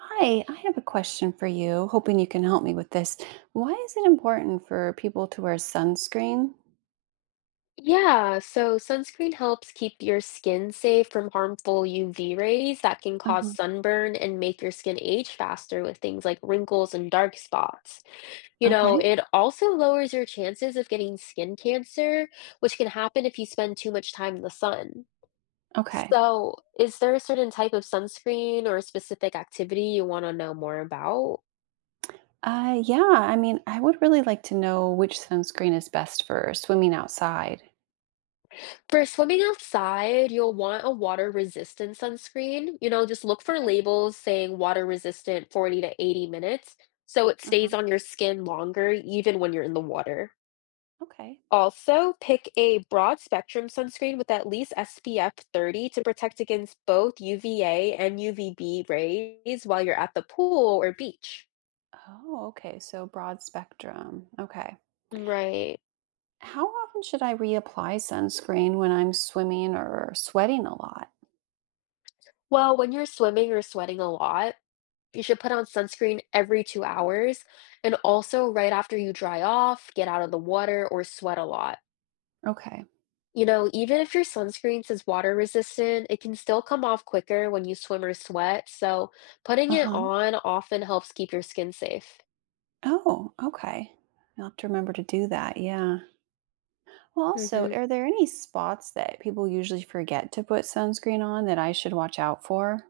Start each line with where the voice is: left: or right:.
right: Hi, I have a question for you, hoping you can help me with this. Why is it important for people to wear sunscreen?
left: Yeah, so sunscreen helps keep your skin safe from harmful UV rays that can cause
right: Uh-huh.
left: sunburn and make your skin age faster with things like wrinkles and dark spots. You know,
right: Okay.
left: it also lowers your chances of getting skin cancer, which can happen if you spend too much time in the sun.
right: Okay.
left: So, is there a certain type of sunscreen or a specific activity you want to know more about?
right: Yeah, I mean, I would really like to know which sunscreen is best for swimming outside.
left: For swimming outside, you'll want a water resistant sunscreen. You know, just look for
right: Okay.
left: labels saying water resistant 40 to 80 minutes so it
right: Uh-huh.
left: stays on your skin longer, even when you're in the water.
right: Okay.
left: Also, pick a broad spectrum sunscreen with at least SPF 30 to protect against both UVA and UVB rays while you're at the pool or beach.
right: Oh, okay. So broad spectrum. Okay.
left: Right.
right: How often should I reapply sunscreen when I'm swimming or sweating a lot?
left: Well, when you're swimming or sweating a lot, you should put on sunscreen every 2 hours and also right after you dry off, get out of the water, or sweat a lot.
right: Okay.
left: You know, even if your sunscreen says water resistant, it can still come off quicker when you swim or sweat. So putting it
right: Uh-huh.
left: on often helps keep your skin safe.
right: Oh, okay. I'll have to remember to do that. Yeah. Well, also,
left: Hmm.
right: are there any spots that people usually forget to put sunscreen on that I should watch out for?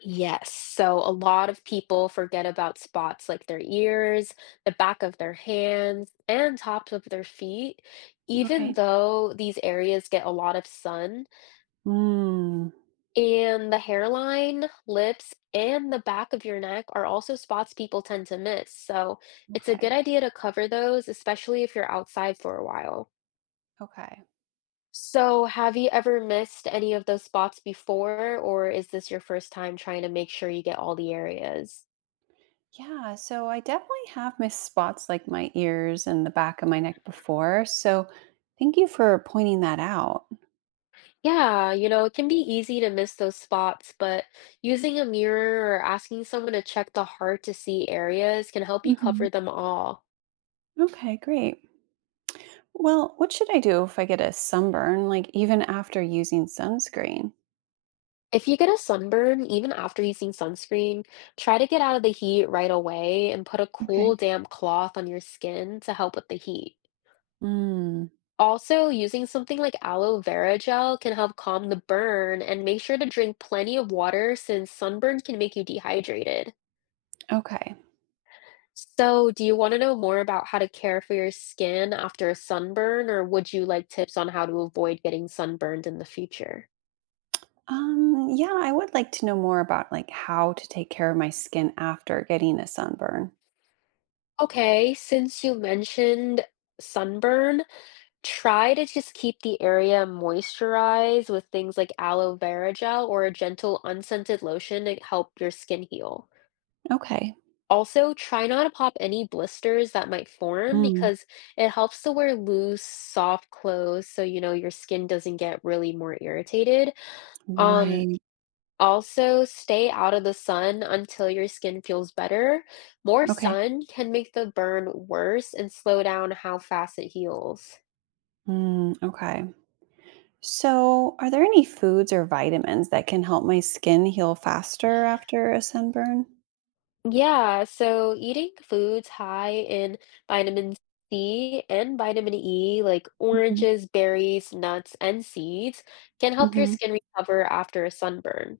left: Yes. So a lot of people forget about spots like their ears, the back of their hands, and tops of their feet, even
right: Okay.
left: though these areas get a lot of sun.
right: Mm,
left: And the hairline, lips, and the back of your neck are also spots people tend to miss. So it's a
right: okay.
left: good idea to cover those, especially if you're outside for a while.
right: Okay.
left: So, have you ever missed any of those spots before, or is this your first time trying to make sure you get all the areas?
right: Yeah. So I definitely have missed spots like my ears and the back of my neck before. So thank you for pointing that out.
left: Yeah, you know, it can be easy to miss those spots, but using a mirror or asking someone to check the heart to see areas can help you
right: Hmm.
left: cover them all.
right: Okay. Great. Well, what should I do if I get a sunburn, like even after using sunscreen?
left: If you get a sunburn, even after using sunscreen, try to get out of the heat right away and put a cool,
right: Okay.
left: damp cloth on your skin to help with the heat.
right: Mm,
left: Also, using something like aloe vera gel can help calm the burn, and make sure to drink plenty of water since sunburn can make you dehydrated.
right: okay.
left: So, do you want to know more about how to care for your skin after a sunburn, or would you like tips on how to avoid getting sunburned in the future?
right: Yeah, I would like to know more about like how to take care of my skin after getting a sunburn.
left: Okay, since you mentioned sunburn, try to just keep the area moisturized with things like aloe vera gel or a gentle unscented lotion to help your skin heal.
right: Okay.
left: Also, try not to pop any blisters that might form
right: Mm,
left: because it helps to wear loose, soft clothes so you know your skin doesn't get really more irritated. Um,
right: right.
left: Also stay out of the sun until your skin feels better. More
right: Okay.
left: sun can make the burn worse and slow down how fast it heals.
right: Mm, okay. So, are there any foods or vitamins that can help my skin heal faster after a sunburn?
left: Yeah, so eating foods high in vitamin C and vitamin E, like
right: Hmm.
left: oranges, berries, nuts, and seeds, can help your
right: Hmm.
left: skin recover after a sunburn.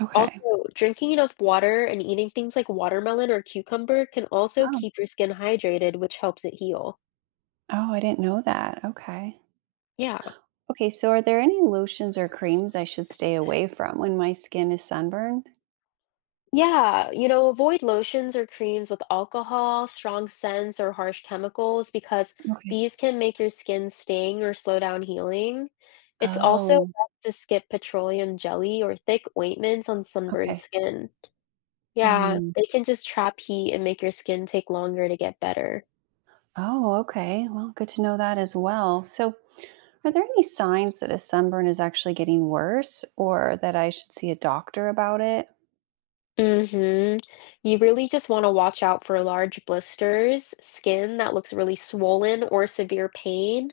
right: Okay.
left: Also, drinking enough water and eating things like watermelon or cucumber can also
right: Oh,
left: keep your skin hydrated, which helps it heal.
right: oh, I didn't know that. Okay.
left: Yeah.
right: Okay. So, are there any lotions or creams I should stay away from when my skin is sunburned?
left: Yeah, you know, avoid lotions or creams with alcohol, strong scents, or harsh chemicals because
right: Okay.
left: these can make your skin sting or slow down healing. It's also
right: Oh,
left: best to skip petroleum jelly or thick ointments on sunburned
right: okay.
left: skin. Yeah,
right: Hmm.
left: they can just trap heat and make your skin take longer to get better.
right: Oh, okay. Well, good to know that as well. So, are there any signs that a sunburn is actually getting worse or that I should see a doctor about it?
left: hmm You really just want to watch out for large blisters, skin that looks really swollen, or severe pain.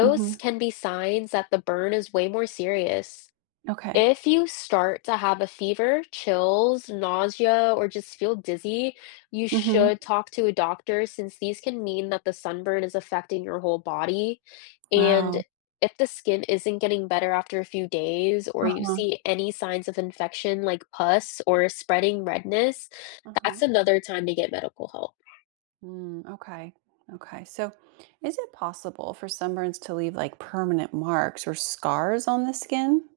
right: Hmm.
left: can be signs that the burn is way more serious.
right: Okay.
left: If you start to have a fever, chills, nausea, or just feel dizzy, you
right: Hmm.
left: should talk to a doctor since these can mean that the sunburn is affecting your whole body. And
right: Wow.
left: if the skin isn't getting better after a few days, or you
right: Uh-huh.
left: see any signs of infection like pus or spreading redness,
right: Uh-huh.
left: that's another time to get medical help.
right: Mm, okay. Okay. So, is it possible for sunburns to leave like permanent marks or scars on the skin?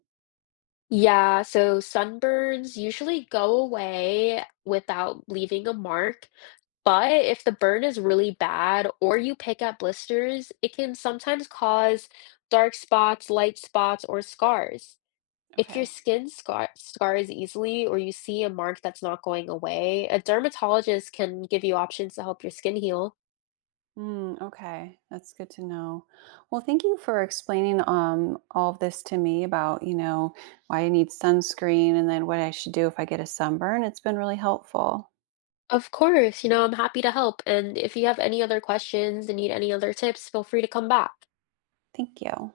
left: Yeah, so sunburns usually go away without leaving a mark. But if the burn is really bad or you pick up blisters, it can sometimes cause dark spots, light spots, or scars. If your
right: Okay.
left: scars easily or you see a mark that's not going away, a dermatologist can give you options to help your skin heal.
right: Mm, okay, that's good to know. Well, thank you for explaining all of this to me about, why I need sunscreen and then what I should do if I get a sunburn. It's been really helpful.
left: Of course, you know, I'm happy to help. And if you have any other questions and need any other tips, feel free to come back.
right: Thank you.